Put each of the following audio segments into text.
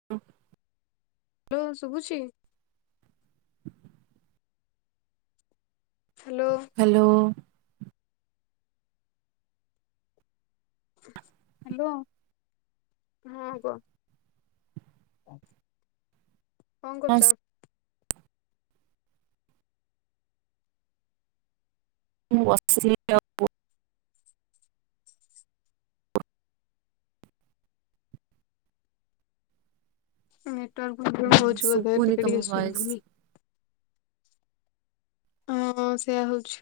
[inaudible] Hello ଶୁଭୁଚି? Hello. Hello. Hello ହଁ କ କଣ ହଁ କରୁଚ? ମୁଁ ବସିିଲି [unintelligible] ନେଟୱାର୍କ ପ୍ରୋବ୍ଲେମ୍ ହଉଛି ବଧେ ଶୁଭୁନି ଟିକେ ତମ ଟିକେ ଭଏସ୍। ସୁବୁନି। ହଁ ସେଇୟା ହଉଛି।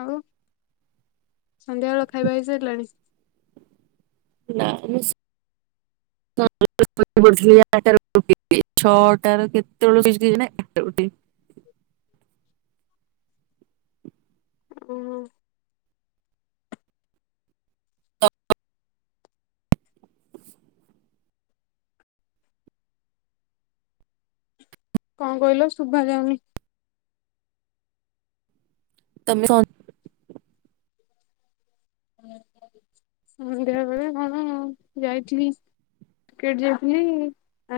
ଆଉ ସନ୍ଧ୍ୟାବେଳ ଖାଇବା ହେଇସାରିଲାଣି? [unintelligible] ଛଅଟା ର କେତେବେଳ [unintelligible] ଉହୁଁ କଣ କହିଲ ଶୁଭା ଯାଉନି ତମେ କ [unintelligible] କଣ ଯାଇଥିଲି। ଟିକେଟ ଯାଇଥିଲି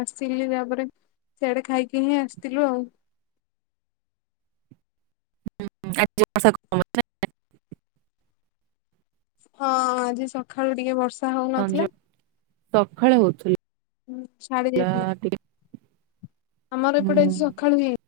ଆସିଲି ତାପରେ ସେଆଡେ ଖାଇକି ହିଁ ଆସିଥିଲୁ ଆଉ ଆଜି ବର୍ଷା କ [unintelligible] ହଁ ଆଜି ସକାଳୁ ଟିକେ ବର୍ଷା ହଉନଥିଲା ସଞ୍ଜ ସକାଳେ ହଉଥିଲା। ହୁଁ ଛାଡି ଯାଇଥିଲା। ଟିକେ ଆମର ଏପଟେ ହୁଁ। ସକାଳୁ ହେଇ